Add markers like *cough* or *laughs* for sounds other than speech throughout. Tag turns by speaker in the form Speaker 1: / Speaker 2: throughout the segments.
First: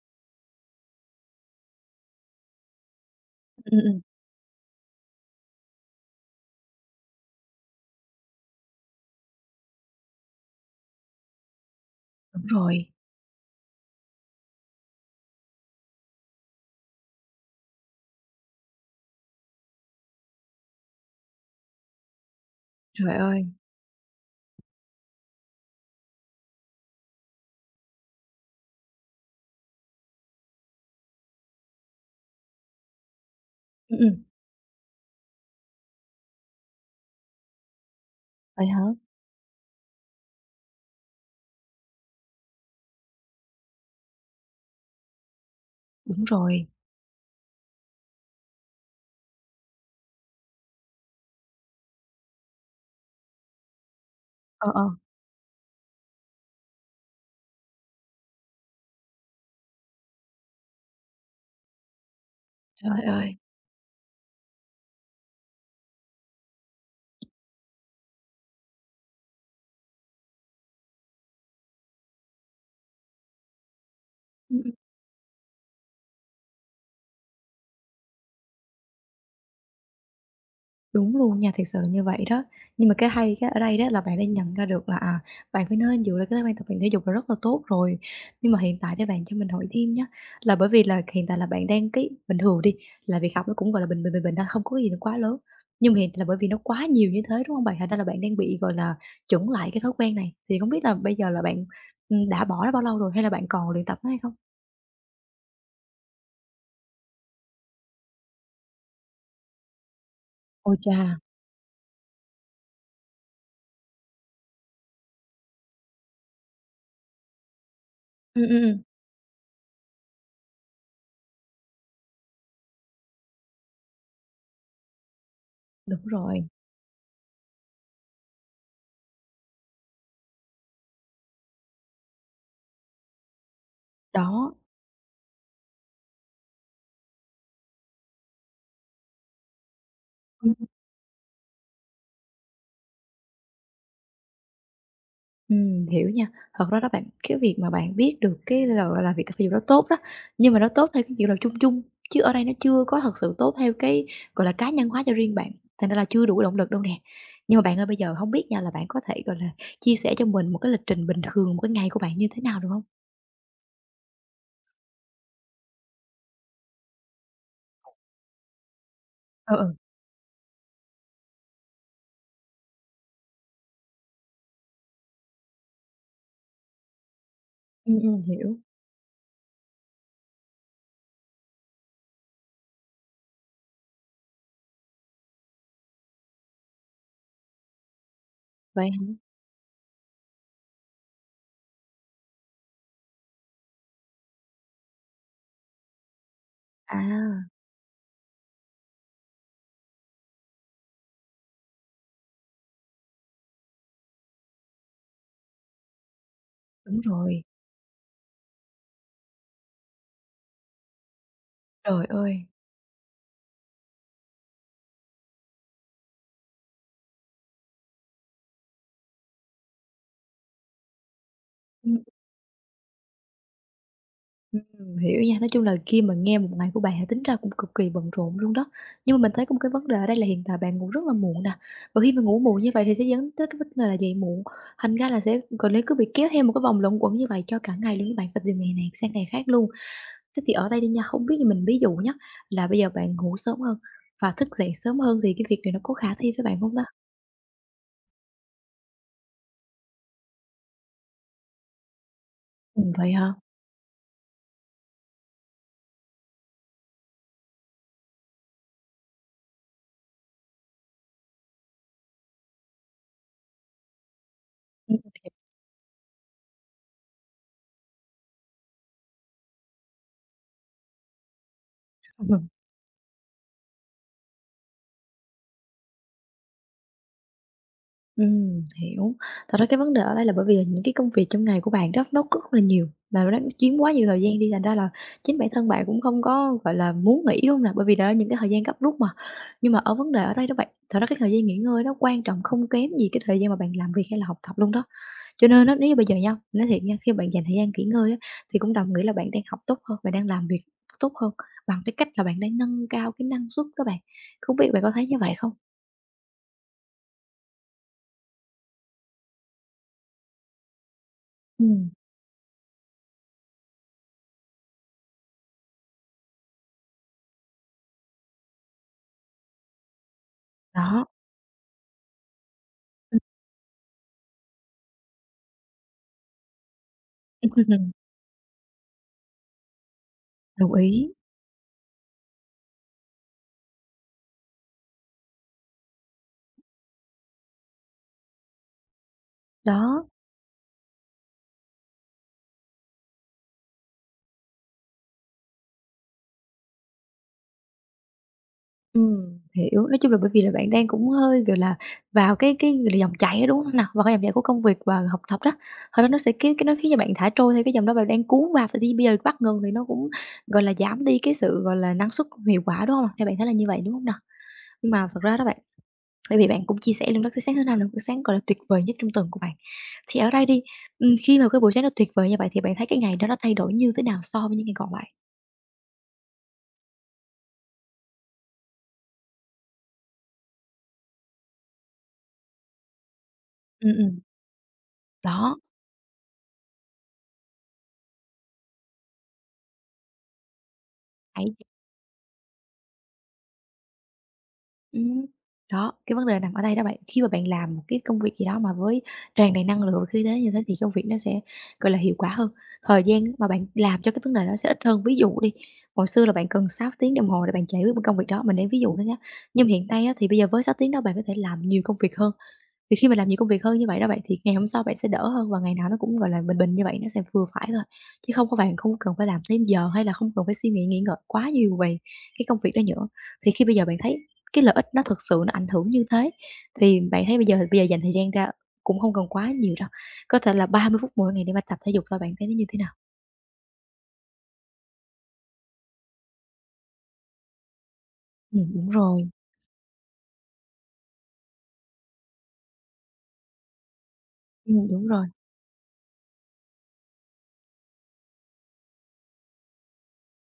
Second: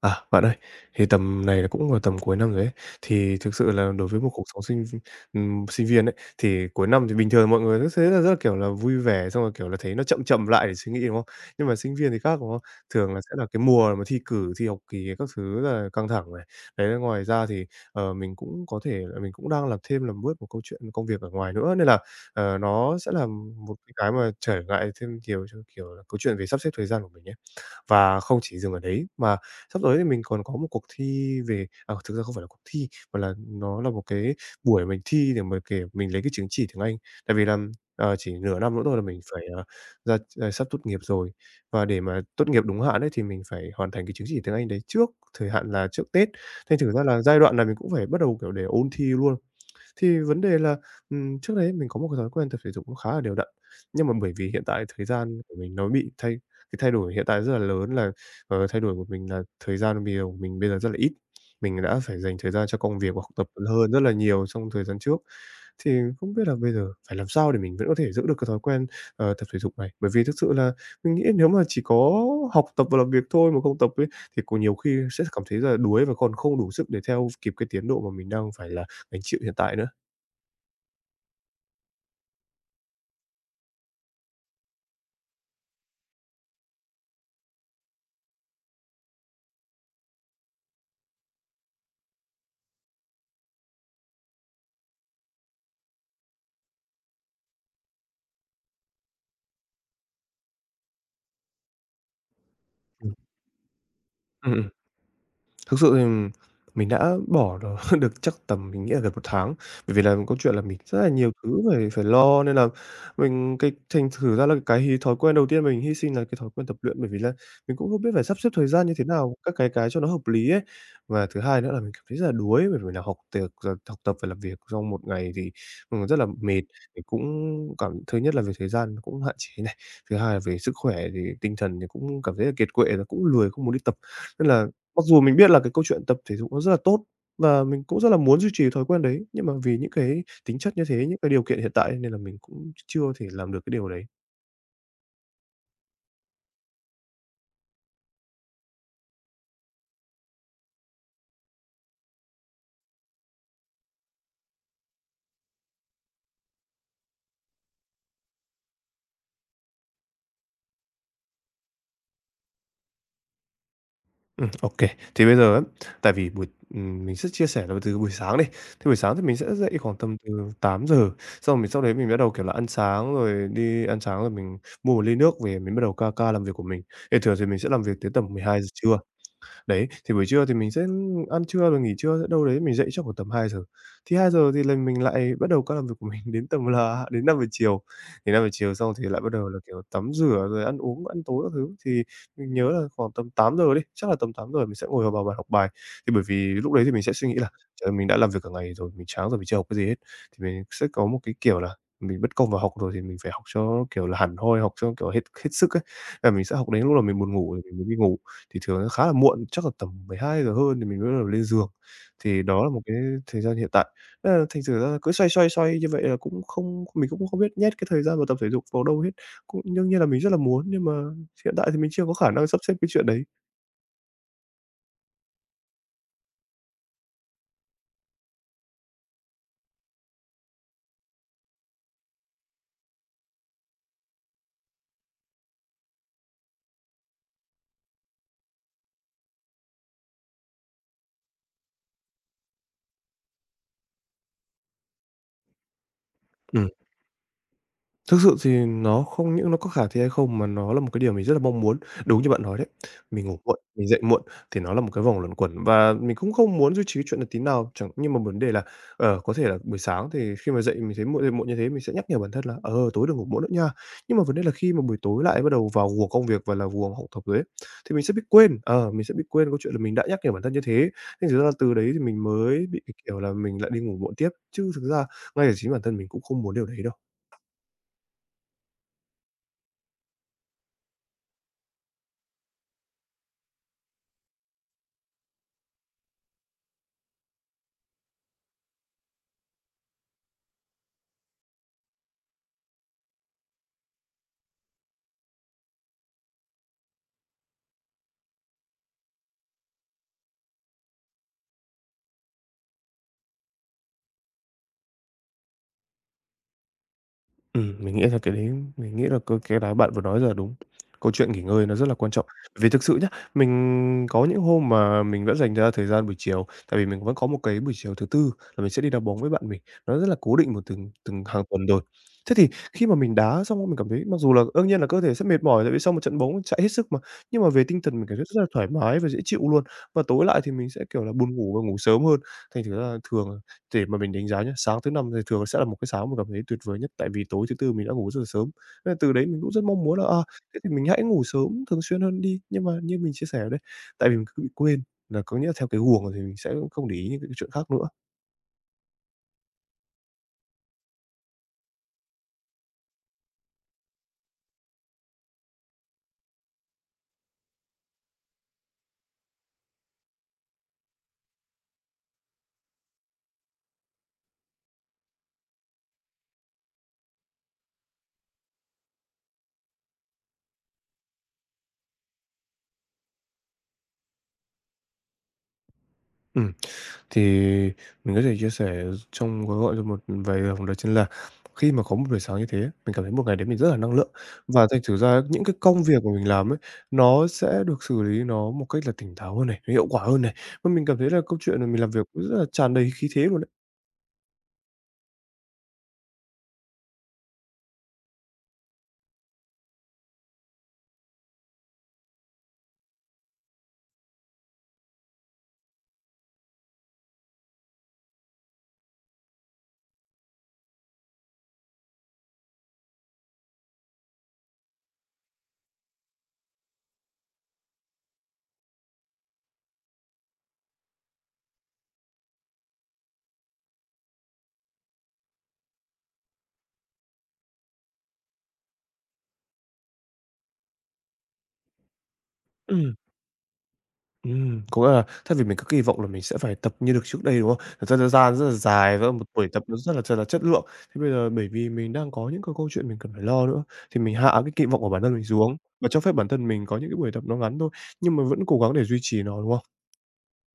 Speaker 1: À, bạn ơi, thì tầm này là cũng vào tầm cuối năm rồi ấy. Thì thực sự
Speaker 2: Ừm,
Speaker 1: là
Speaker 2: ừm,
Speaker 1: đối với một cuộc sống sinh sinh viên ấy, thì cuối năm thì bình thường mọi người rất là, kiểu là, vui vẻ, xong rồi, kiểu là, thấy nó chậm chậm lại để suy nghĩ, đúng không? Nhưng mà sinh viên thì khác,
Speaker 2: đúng
Speaker 1: đúng không?
Speaker 2: rồi.
Speaker 1: Thường là sẽ là cái mùa mà thi cử, thi học kỳ các thứ là căng thẳng này. Đấy, ngoài ra thì, mình cũng có thể là mình cũng đang làm thêm làm bớt một câu chuyện công việc ở ngoài nữa, nên là, nó sẽ
Speaker 2: Trời
Speaker 1: là
Speaker 2: ơi!
Speaker 1: một cái mà trở ngại thêm nhiều cho, kiểu là, câu chuyện về sắp xếp thời gian của mình ấy. Và không chỉ dừng ở đấy, mà sắp tới thì mình còn có một cuộc thi về à, thực ra không phải là cuộc thi, mà là nó là
Speaker 2: Ừm,
Speaker 1: một
Speaker 2: ừm.
Speaker 1: cái buổi mình thi để mà, kiểu, mình lấy cái chứng chỉ tiếng Anh. Tại vì là, chỉ nửa
Speaker 2: Vậy
Speaker 1: năm
Speaker 2: hả?
Speaker 1: nữa thôi là mình phải, ra sắp tốt nghiệp rồi. Và để mà tốt nghiệp đúng hạn ấy, thì mình phải hoàn thành cái chứng chỉ tiếng Anh đấy trước thời hạn là trước
Speaker 2: Đúng
Speaker 1: Tết.
Speaker 2: rồi.
Speaker 1: Nên thử ra là giai đoạn này mình cũng phải bắt đầu, kiểu, để ôn thi luôn. Thì vấn đề là, trước đấy mình có một cái thói quen tập thể dục cũng khá là đều đặn, nhưng mà bởi vì hiện
Speaker 2: Ờ, ờ,
Speaker 1: tại thời gian của mình nó bị thay cái thay đổi hiện tại rất là lớn là, thay đổi của mình là thời gian bây giờ của mình bây giờ rất là ít. Mình đã phải dành thời gian cho công
Speaker 2: trời
Speaker 1: việc và học
Speaker 2: ơi!
Speaker 1: tập hơn rất là nhiều trong thời gian trước. Thì không biết là bây giờ phải làm sao để mình vẫn có thể giữ được cái thói quen, tập thể dục này? Bởi vì thực sự là mình nghĩ nếu mà chỉ có học tập và làm việc thôi mà không tập ấy, thì có
Speaker 2: Ừm, ừm.
Speaker 1: nhiều khi sẽ cảm thấy là đuối và còn không đủ sức để theo kịp cái tiến độ mà mình đang phải là gánh chịu hiện tại nữa.
Speaker 2: Đúng luôn nha, thiệt sự là như vậy đó. Nhưng mà cái hay cái ở đây đó là bạn đã nhận ra được là, à, bạn phải nên dựa lên cái thói quen tập luyện thể dục là rất là tốt rồi. Nhưng mà hiện tại để bạn cho mình hỏi thêm nhá, là bởi vì là hiện tại là bạn đang cái bình thường đi, là việc học nó cũng, gọi là, bình bình, bình bình thôi, không có cái gì nó quá lớn. Nhưng mà hiện tại là bởi vì nó quá nhiều như thế, đúng hông bạn? Thành ra là bạn đang bị, gọi là, chững lại cái thói quen này. Thì không biết là bây giờ là bạn, đã bỏ nó bao lâu rồi
Speaker 1: Ừm,
Speaker 2: hay là bạn còn luyện tập nó hay không?
Speaker 1: ừm, ừm. Thực sự thì mình đã bỏ nó *laughs* được chắc tầm mình nghĩ là gần 1 tháng, bởi vì là câu chuyện là
Speaker 2: Ôi
Speaker 1: mình
Speaker 2: chà.
Speaker 1: rất là nhiều thứ phải phải lo nên là mình thành thử ra là cái thói quen đầu tiên mình hy sinh là cái thói quen tập luyện, bởi vì là mình cũng không biết phải sắp
Speaker 2: Ừm,
Speaker 1: xếp
Speaker 2: ừm,
Speaker 1: thời
Speaker 2: ừm,
Speaker 1: gian như thế nào, các cái cho nó hợp lý ấy. Và thứ hai nữa là mình cảm thấy rất là đuối, bởi vì là học tiệc rồi học tập và làm việc trong một ngày thì,
Speaker 2: đúng
Speaker 1: rất là
Speaker 2: rồi,
Speaker 1: mệt. Thì cũng cảm thứ nhất là về thời gian cũng hạn chế này, thứ hai là về sức khỏe thì tinh thần thì cũng cảm thấy là kiệt quệ rồi, cũng lười không muốn đi tập. Nên
Speaker 2: đó,
Speaker 1: là mặc dù mình biết là cái câu chuyện tập thể dục nó rất là tốt và mình cũng rất là muốn duy trì thói quen đấy, nhưng mà vì những cái
Speaker 2: ừm,
Speaker 1: tính chất như thế, những cái điều kiện hiện tại nên là mình cũng chưa thể làm được cái điều đấy.
Speaker 2: hiểu nha. Thật ra đó bạn, cái việc mà bạn biết được cái là, gọi là, việc tập thể dục nó tốt đó, nhưng mà nó tốt theo cái kiểu là chung chung, chứ ở đây nó chưa có thật sự tốt theo cái, gọi là, cá nhân hóa cho riêng bạn, thành ra là chưa đủ động lực đâu nè. Nhưng mà bạn ơi, bây giờ không biết nha là bạn có thể, gọi là, chia sẻ cho mình một cái lịch trình bình thường, một cái ngày của bạn như thế nào được không?
Speaker 1: Ô Thì bây giờ á, tại vì buổi mình sẽ chia sẻ là từ buổi sáng đi. Thì buổi sáng thì mình
Speaker 2: Ừ,
Speaker 1: sẽ dậy
Speaker 2: ừ,
Speaker 1: khoảng tầm từ 8 giờ. Xong rồi mình sau đấy mình bắt đầu, kiểu là, ăn sáng rồi đi ăn sáng rồi mình mua một ly nước về mình bắt đầu ca ca làm việc của mình. Thì thường thì mình sẽ làm việc tới tầm mười
Speaker 2: hiểu.
Speaker 1: hai giờ trưa. Đấy, thì buổi trưa thì mình sẽ ăn trưa rồi nghỉ trưa sẽ đâu đấy mình dậy chắc khoảng tầm 2 giờ. Thì 2 giờ thì là mình lại bắt đầu các làm việc của mình *laughs* đến tầm là *laughs* đến 5 giờ chiều. Thì 5 giờ chiều
Speaker 2: Vậy
Speaker 1: xong thì
Speaker 2: hả?
Speaker 1: lại bắt đầu là, kiểu, tắm rửa rồi ăn uống, ăn tối các thứ. Thì mình nhớ là khoảng tầm 8 giờ đi, chắc là tầm 8 giờ mình sẽ ngồi vào vào bàn học bài. Thì bởi vì lúc đấy thì mình sẽ suy nghĩ
Speaker 2: À,
Speaker 1: là "Trời ơi, mình đã làm việc cả ngày rồi, mình chán rồi, mình chưa học cái gì hết." Thì mình sẽ có một cái, kiểu là, mình bất công vào học rồi thì mình phải học cho, kiểu là, hẳn hoi, học cho, kiểu, hết hết sức ấy. Và mình sẽ học đến lúc
Speaker 2: đúng
Speaker 1: là mình buồn
Speaker 2: rồi,
Speaker 1: ngủ thì mình mới đi ngủ thì thường nó khá là muộn, chắc là tầm 12 giờ hơn thì mình mới bắt đầu lên giường.
Speaker 2: trời
Speaker 1: Thì
Speaker 2: ơi!
Speaker 1: đó là một cái thời gian hiện tại. Thế là thành thử ra cứ xoay, xoay, xoay như vậy là cũng không mình cũng không biết nhét cái thời gian vào tập thể dục vào đâu hết. Cũng đương nhiên là mình rất là muốn, nhưng mà hiện tại thì mình chưa có khả năng sắp xếp cái chuyện đấy.
Speaker 2: Hiểu nha. Nói chung là khi mà nghe một ngày của bạn thì tính ra cũng cực kỳ bận rộn luôn đó. Nhưng mà mình thấy có một cái vấn đề ở đây là hiện tại bạn ngủ rất là muộn nè. Và khi mà ngủ muộn như vậy thì sẽ dẫn tới cái vấn đề là dậy muộn. Thành ra là sẽ còn như cứ bị kéo theo một cái vòng luẩn quẩn như vậy cho cả ngày luôn. Bạn phải từ ngày này sang ngày khác luôn. Thế thì ở đây đi nha, không biết như mình ví dụ nhá, là bây giờ bạn ngủ sớm hơn và thức dậy sớm hơn thì cái việc này nó có khả thi với bạn
Speaker 1: Ừm.
Speaker 2: không ta?
Speaker 1: Thực sự thì nó không những nó có khả thi hay không mà nó là một cái điều mình rất là mong muốn. Đúng như bạn nói đấy,
Speaker 2: Vậy
Speaker 1: mình
Speaker 2: hả?
Speaker 1: ngủ muộn, mình dậy muộn thì nó là một cái vòng luẩn quẩn và mình cũng không muốn duy trì cái chuyện là tí nào. Chẳng nhưng mà vấn đề là, có thể là buổi sáng thì khi mà dậy mình thấy muộn dậy muộn như thế mình sẽ nhắc nhở bản thân là "Ờ, tối đừng ngủ muộn nữa nha." Nhưng mà vấn đề là khi mà buổi tối lại bắt đầu vào guồng công việc và là guồng học tập rồi ấy, thì mình sẽ bị quên, mình sẽ bị quên câu chuyện là mình đã nhắc nhở bản thân như thế. Nên thử ra là từ đấy thì mình
Speaker 2: Ừm.
Speaker 1: mới bị, cái kiểu là, mình lại đi ngủ muộn tiếp, chứ thực ra ngay cả chính bản thân mình cũng không muốn điều đấy đâu.
Speaker 2: Hiểu. Thật ra cái vấn đề ở đây là bởi vì là những cái công việc trong ngày của bạn đó nó rất là nhiều, là nó chiếm quá nhiều thời gian đi, thành ra là chính bản thân bạn cũng không có, gọi là, muốn nghỉ, đúng hông nè? Bởi vì đó là những cái thời gian gấp rút mà. Nhưng mà ở vấn đề ở đây đó bạn, thật ra cái thời gian nghỉ ngơi nó quan trọng không kém gì cái thời gian mà bạn làm việc hay là học tập luôn đó. Cho nên á, nếu như bây giờ nha, nói thiệt nha, khi bạn dành thời gian nghỉ ngơi á, thì cũng đồng nghĩa là bạn đang học tốt hơn, bạn đang làm việc tốt hơn bằng cái cách là bạn đang nâng cao cái năng suất đó bạn. Không biết bạn có thấy như vậy không?
Speaker 1: Mình nghĩ là cái đấy mình nghĩ là cái đấy bạn vừa nói giờ đúng. Câu chuyện nghỉ ngơi nó rất
Speaker 2: Ừm,
Speaker 1: là quan trọng. Vì thực sự nhá, mình có những hôm mà mình vẫn dành ra thời gian buổi chiều, tại vì mình vẫn có một cái buổi chiều thứ Tư là mình sẽ đi đá bóng với bạn mình, nó rất là cố định một từng
Speaker 2: đó.
Speaker 1: từng hàng tuần rồi. Thế thì khi mà mình đá xong mình cảm thấy mặc dù là đương nhiên là cơ thể sẽ mệt mỏi tại vì sau một trận bóng chạy hết sức mà, nhưng mà về tinh thần
Speaker 2: *laughs*
Speaker 1: mình cảm thấy rất là thoải mái và dễ chịu luôn. Và tối lại thì mình
Speaker 2: Đồng
Speaker 1: sẽ, kiểu
Speaker 2: ý.
Speaker 1: là, buồn ngủ và ngủ sớm hơn, thành thử ra là thường để mà mình đánh giá nhé. Sáng thứ Năm thì thường sẽ là một cái sáng mình cảm thấy tuyệt vời nhất, tại vì tối thứ Tư mình đã ngủ rất là sớm. Nên là từ đấy mình cũng rất mong muốn là,
Speaker 2: Đó,
Speaker 1: à, thế thì mình hãy ngủ sớm thường xuyên hơn đi. Nhưng mà như mình chia sẻ ở đây, tại vì mình cứ bị quên, là có nghĩa là theo cái guồng thì mình sẽ không để ý những cái chuyện khác nữa.
Speaker 2: hiểu. Nói chung là bởi vì là bạn đang cũng hơi, gọi là, vào cái, gọi là, dòng chảy đó, đúng hông nào? Vào cái dòng chảy của công việc và học tập đó, thật ra nó sẽ cái nó khiến cho bạn thả trôi theo cái dòng đó bạn đang cuốn vào, thì bây giờ bắt ngừng thì nó cũng, gọi là, giảm đi cái sự, gọi là, năng suất, hiệu quả, đúng hông? Theo bạn thấy là như vậy, đúng hông nào? Nhưng mà thật ra đó bạn, bởi vì bạn cũng chia sẻ luôn đó cái sáng thứ Năm là một cái sáng, gọi là, tuyệt vời nhất trong tuần của bạn. Thì ở đây đi, khi mà cái buổi sáng nó tuyệt vời như vậy thì bạn thấy cái ngày đó nó thay đổi như thế nào so với những ngày còn lại?
Speaker 1: Ừ. Thì mình có thể chia sẻ trong gói gọn cho một vài dòng đó chính là khi mà có một buổi sáng như thế, mình cảm thấy một ngày đấy mình rất là
Speaker 2: Ừm,
Speaker 1: năng lượng.
Speaker 2: ừm,
Speaker 1: Và thành thử ra những cái
Speaker 2: đó,
Speaker 1: công việc mà mình làm ấy, nó sẽ được xử lý nó một cách là tỉnh táo hơn này, nó hiệu quả hơn này. Và mình cảm thấy là câu
Speaker 2: ấy.
Speaker 1: chuyện là mình làm việc cũng rất là tràn đầy khí thế luôn đấy.
Speaker 2: Ừm. Đó, cái vấn đề nằm ở đây đó bạn. Khi mà bạn làm một cái công việc gì đó mà với tràn đầy năng lượng và khí thế như thế thì công việc nó sẽ, gọi là, hiệu quả hơn. Thời gian mà bạn làm cho cái vấn đề đó sẽ ít hơn. Ví dụ đi, hồi xưa là bạn cần 6 tiếng đồng hồ để bạn giải quyết một công việc đó, mình đang ví dụ thôi nhé. Nhưng mà hiện nay á, thì bây giờ với 6 tiếng đó bạn có thể làm nhiều công việc hơn. Thì khi mà làm nhiều công việc hơn như vậy đó bạn, thì ngày hôm sau bạn sẽ đỡ hơn và ngày nào nó cũng, gọi là, bình bình như vậy, nó sẽ vừa phải thôi, chứ không có bạn không cần phải làm thêm giờ hay là không cần phải suy nghĩ nghĩ ngợi quá nhiều về cái công việc đó nữa. Thì khi bây giờ bạn thấy cái lợi ích nó thực sự nó ảnh hưởng như thế, thì bạn thấy bây giờ dành thời gian ra cũng không cần quá nhiều đâu, có thể là 30 phút mỗi ngày để mà tập thể dục thôi, bạn thấy nó như thế nào?
Speaker 1: Có nghĩa là thay vì mình cứ kỳ vọng là mình sẽ phải tập như được trước đây, đúng không? Thật ra thời gian rất là
Speaker 2: Đúng
Speaker 1: dài và một
Speaker 2: rồi,
Speaker 1: buổi tập nó rất là thật là chất lượng. Thế bây giờ bởi vì mình đang có những cái câu chuyện mình cần phải lo nữa, thì mình hạ cái kỳ vọng của bản
Speaker 2: đúng
Speaker 1: thân mình
Speaker 2: rồi.
Speaker 1: xuống và cho phép bản thân mình có những cái buổi tập nó ngắn thôi, nhưng mà vẫn cố gắng để duy trì nó, đúng không?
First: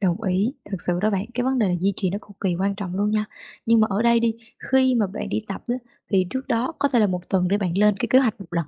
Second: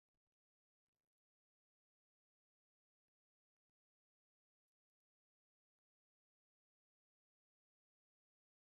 Speaker 2: Đồng ý, thực sự đó bạn, cái vấn đề là di chuyển nó cực kỳ quan trọng luôn nha. Nhưng mà ở đây đi, khi mà bạn đi tập á, thì trước đó có thể là một tuần để bạn lên cái kế hoạch một lần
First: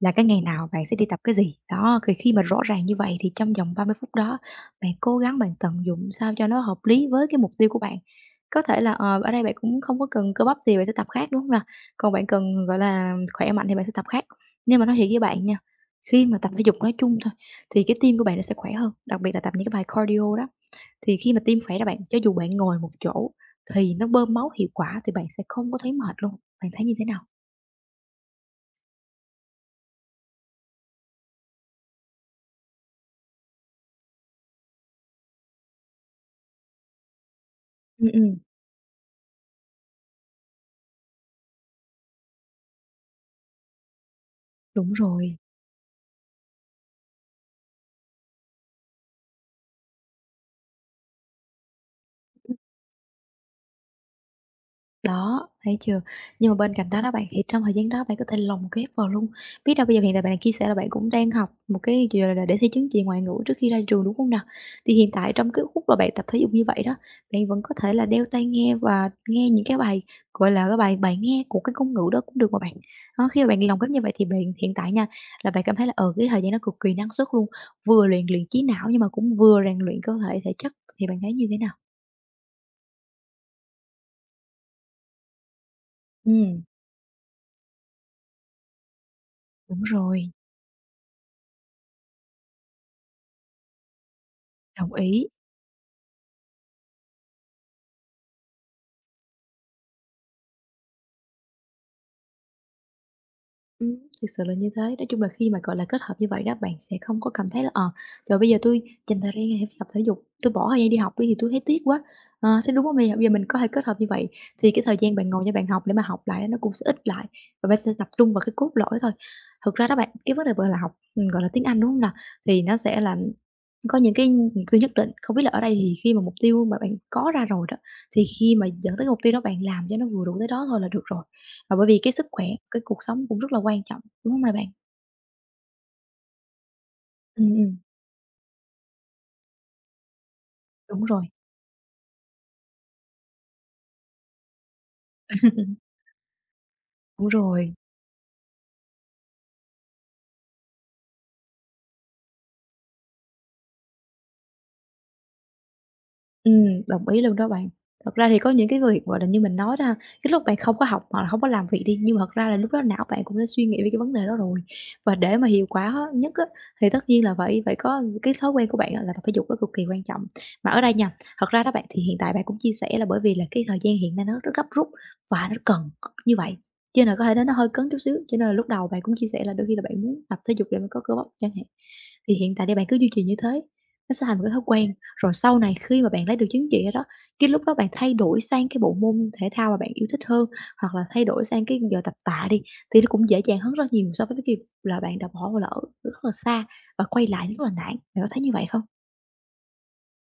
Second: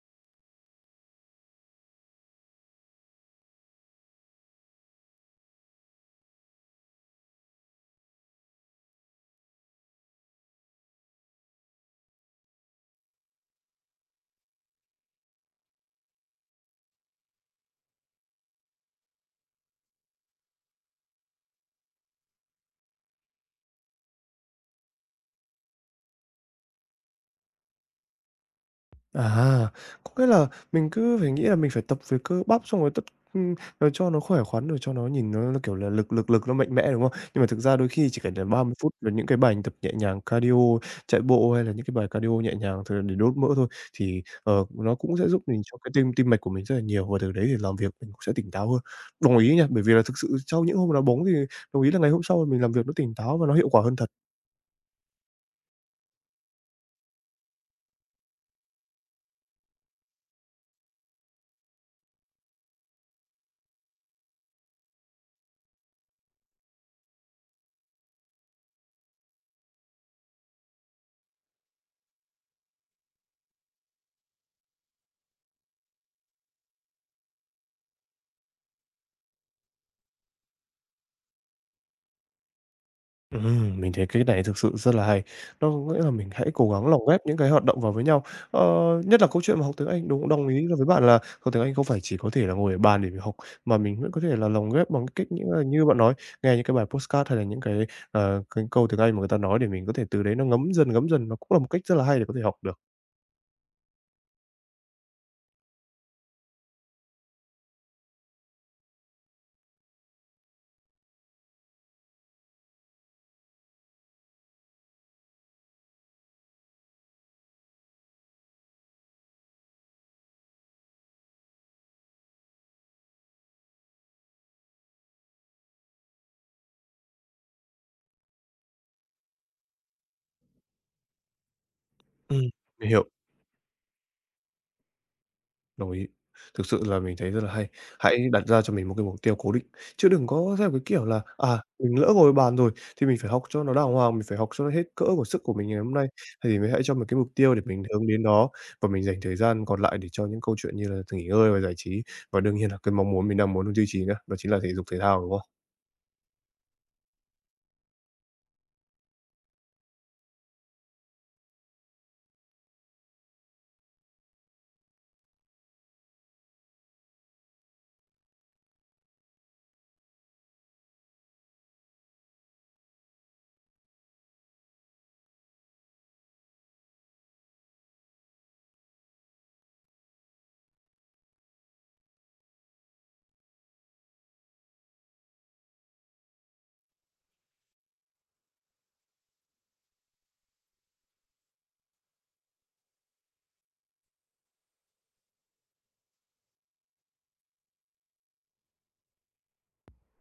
Speaker 2: là cái ngày nào bạn sẽ đi tập cái gì. Đó, thì khi mà rõ ràng như vậy thì trong vòng 30 phút đó, bạn cố gắng bạn tận dụng sao cho nó hợp lý với cái mục tiêu của bạn. Có thể là, ở đây bạn cũng không có cần cơ bắp thì bạn sẽ tập khác, đúng không nào? Còn bạn cần, gọi là, khỏe mạnh thì bạn sẽ tập khác. Nhưng mà nói thiệt với bạn nha, khi mà tập thể dục nói chung thôi, thì cái tim của bạn nó sẽ khỏe hơn, đặc biệt là tập những cái bài cardio đó. Thì khi mà tim khỏe đó bạn, cho dù bạn ngồi một chỗ thì nó bơm máu hiệu quả thì bạn sẽ không có thấy mệt luôn, bạn thấy như thế nào?
Speaker 1: À, có nghĩa là mình cứ phải nghĩ là mình phải tập về cơ bắp xong rồi tất ừm, rồi cho nó khỏe khoắn, rồi cho nó nhìn nó, kiểu là, lực lực lực nó mạnh mẽ, đúng không? Nhưng mà thực ra đôi
Speaker 2: Ừm,
Speaker 1: khi chỉ cần
Speaker 2: ừm,
Speaker 1: là 30 phút với những cái bài tập nhẹ nhàng cardio, chạy bộ hay là những cái bài cardio nhẹ nhàng thôi để đốt mỡ thôi, thì,
Speaker 2: đúng
Speaker 1: nó cũng sẽ
Speaker 2: rồi.
Speaker 1: giúp mình cho cái tim tim mạch của mình rất là nhiều, và từ đấy thì làm việc mình cũng sẽ tỉnh táo hơn. Đồng ý nha, bởi vì là thực sự sau những hôm đá bóng thì đồng ý là ngày hôm sau mình làm việc nó tỉnh táo và nó hiệu quả hơn thật.
Speaker 2: Đó, thấy chưa? Nhưng mà bên cạnh đó đó bạn, thì trong thời gian đó bạn có thể lồng ghép vào luôn. Biết đâu bây giờ hiện tại bạn chia sẻ là bạn cũng đang học một cái ch là để thi chứng chỉ ngoại ngữ trước khi ra trường, đúng không nào? Thì hiện tại trong cái khúc mà bạn tập thể dục như vậy đó, bạn vẫn có thể là đeo tai nghe và nghe những cái bài, gọi là, cái bài bài nghe của cái ngôn ngữ đó cũng được mà bạn. Đó, khi mà bạn lồng ghép như vậy thì bạn hiện tại nha, là bạn cảm thấy là, ở cái thời gian đó cực kỳ năng suất luôn, vừa luyện luyện trí não nhưng mà cũng vừa rèn luyện cơ thể, thể chất, thì bạn thấy như thế nào?
Speaker 1: Mình thấy cái này thực sự rất là hay. Nó có nghĩa là mình hãy
Speaker 2: Ừ.
Speaker 1: cố gắng lồng ghép những cái hoạt động vào với nhau. Ờ, Nhất là câu chuyện mà học
Speaker 2: Đúng
Speaker 1: tiếng Anh, đúng,
Speaker 2: rồi,
Speaker 1: đồng ý là với bạn là học tiếng Anh không phải chỉ có thể là ngồi ở bàn để mình học, mà mình vẫn có thể là lồng ghép
Speaker 2: đồng
Speaker 1: bằng cái
Speaker 2: ý.
Speaker 1: cách những là như bạn nói, nghe những cái bài podcast hay là những cái, cái câu tiếng Anh mà người ta nói, để mình có thể từ đấy nó ngấm dần, nó cũng là một cách rất là hay để có thể học được.
Speaker 2: Ừm, thực sự là như thế. Nói chung là khi mà, gọi là, kết hợp như vậy đó, bạn sẽ không có cảm thấy là "Ờ, trời, bây giờ tôi dành thời gian này để tập thể dục, tôi bỏ thời gian đi học đi thì tôi thấy tiếc quá." Ờ, thế đúng không? Bây giờ mình có thể kết hợp như vậy thì cái thời gian bạn ngồi cho bạn học để mà học lại nó cũng sẽ ít lại và bạn sẽ tập trung vào cái cốt lõi thôi. Thực ra đó bạn, cái vấn đề, gọi là, học, gọi là, tiếng Anh, đúng không nào? Thì nó sẽ là có những cái mục tiêu nhất định, không biết là ở đây thì khi mà mục tiêu mà bạn có ra rồi đó, thì khi mà dẫn tới mục tiêu đó bạn làm cho nó vừa đủ tới đó thôi là được rồi. Và bởi vì cái sức
Speaker 1: Ừm,
Speaker 2: khỏe, cái
Speaker 1: mình
Speaker 2: cuộc
Speaker 1: hiểu.
Speaker 2: sống cũng rất là quan trọng, đúng không nè bạn?
Speaker 1: Đồng ý. Thực sự là mình thấy rất là
Speaker 2: Ừm,
Speaker 1: hay.
Speaker 2: ừm.
Speaker 1: Hãy đặt ra cho mình một cái mục tiêu cố định, chứ đừng có theo cái
Speaker 2: Đúng
Speaker 1: kiểu là,
Speaker 2: rồi,
Speaker 1: à, mình lỡ ngồi bàn rồi thì mình phải học cho nó đàng hoàng, mình phải học cho nó hết cỡ của sức của mình ngày hôm nay. Thì mình hãy cho một cái
Speaker 2: đúng
Speaker 1: mục tiêu để
Speaker 2: rồi.
Speaker 1: mình hướng đến đó, và mình dành thời gian còn lại để cho những câu chuyện như là nghỉ ngơi và giải trí. Và đương nhiên là cái mong muốn mình đang muốn duy trì nữa, đó chính là thể dục thể thao, đúng không?
Speaker 2: Đồng ý luôn đó bạn. Thật ra thì có những cái việc, gọi là, như mình nói đó ha, cái lúc bạn không có học hoặc là hông có làm việc đi, nhưng mà thật ra là lúc đó não bạn cũng đã suy nghĩ về cái vấn đề đó rồi. Và để mà hiệu quả á nhất á, thì tất nhiên là phải phải có cái thói quen của bạn á là tập thể dục nó cực kỳ quan trọng. Mà ở đây nha, thật ra đó bạn, thì hiện tại bạn cũng chia sẻ là bởi vì là cái thời gian hiện nay nó rất gấp rút và nó cần như vậy, cho nên là có thể nó hơi cấn chút xíu, cho nên là lúc đầu bạn cũng chia sẻ là đôi khi là bạn muốn tập thể dục để mà có cơ bắp chẳng hạn. Thì hiện tại thì bạn cứ duy trì như thế, nó sẽ thành một cái thói quen. Rồi sau này khi mà bạn lấy được chứng chỉ rồi đó, cái lúc đó bạn thay đổi sang cái bộ môn thể thao mà bạn yêu thích hơn, hoặc là thay đổi sang cái giờ tập tạ đi, thì nó cũng dễ dàng hơn rất nhiều so với cái việc là bạn đã bỏ lỡ rất là xa và quay lại rất là nản. Bạn có thấy như vậy không?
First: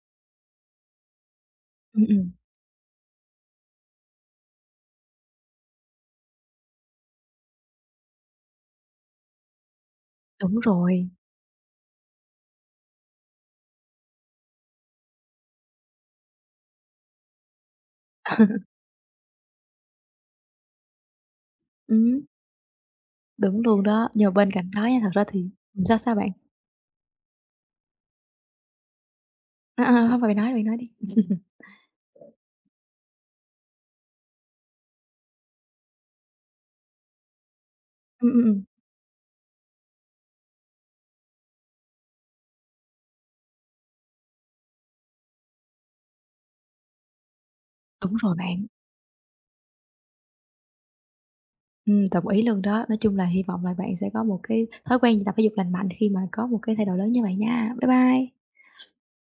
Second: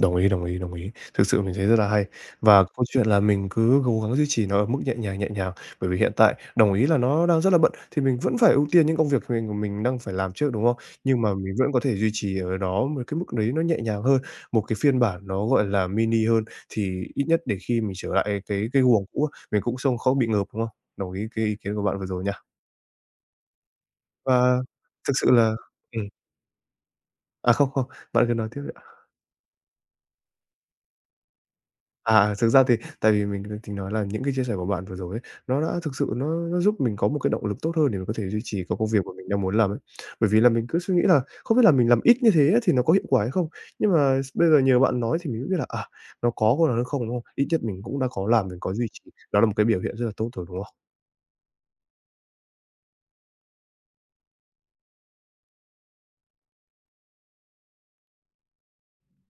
Speaker 1: Đồng ý, đồng ý, đồng ý. Thực sự mình thấy rất là
Speaker 2: Ừm,
Speaker 1: hay.
Speaker 2: ừm.
Speaker 1: Và câu chuyện là mình cứ cố gắng duy trì nó ở mức nhẹ nhàng, bởi vì hiện tại đồng ý là nó đang rất là bận, thì mình vẫn phải ưu tiên những công việc mình đang phải làm trước,
Speaker 2: Đúng
Speaker 1: đúng không?
Speaker 2: rồi,
Speaker 1: Nhưng mà mình vẫn có thể duy trì ở đó một cái mức đấy nó nhẹ nhàng hơn, một cái phiên bản nó, gọi là, mini hơn, thì ít nhất để khi mình trở lại cái guồng cũ á, mình cũng không khó bị ngợp, đúng không? Đồng ý cái ý kiến của bạn vừa
Speaker 2: ừm,
Speaker 1: rồi nha.
Speaker 2: đúng luôn đó. Nhưng mà bên
Speaker 1: Và
Speaker 2: cạnh đó nha, thật
Speaker 1: thực
Speaker 2: ra
Speaker 1: sự
Speaker 2: thì
Speaker 1: là
Speaker 2: sao,
Speaker 1: ừm,
Speaker 2: sao bạn?
Speaker 1: à, không, không, bạn cứ nói tiếp đi.
Speaker 2: À, à, hông, bạn nói đi.
Speaker 1: À, thực ra thì tại vì mình đang tính nói là những cái chia sẻ của bạn vừa rồi ấy, nó đã thực sự nó giúp mình có một cái động lực tốt hơn để mình có thể
Speaker 2: Ừm,
Speaker 1: duy
Speaker 2: ừm, ừm.
Speaker 1: trì cái công việc mà mình đang muốn làm ấy. Bởi vì là mình cứ suy nghĩ là không biết là mình làm ít như thế thì nó có hiệu quả hay không? Nhưng mà s bây giờ nhờ bạn nói thì mình mới biết là, à, nó có còn hơn không, đúng không? Ít nhất mình cũng đã
Speaker 2: Đúng
Speaker 1: có
Speaker 2: rồi
Speaker 1: làm, mình
Speaker 2: bạn,
Speaker 1: có duy trì, đó là một cái biểu hiện rất là tốt rồi, đúng không?
Speaker 2: đồng ý luôn đó. Nói chung là hy vọng là bạn sẽ có một cái thói quen tập thể dục lành mạnh khi mà có một cái thay đổi lớn như vậy nha. Bye bye.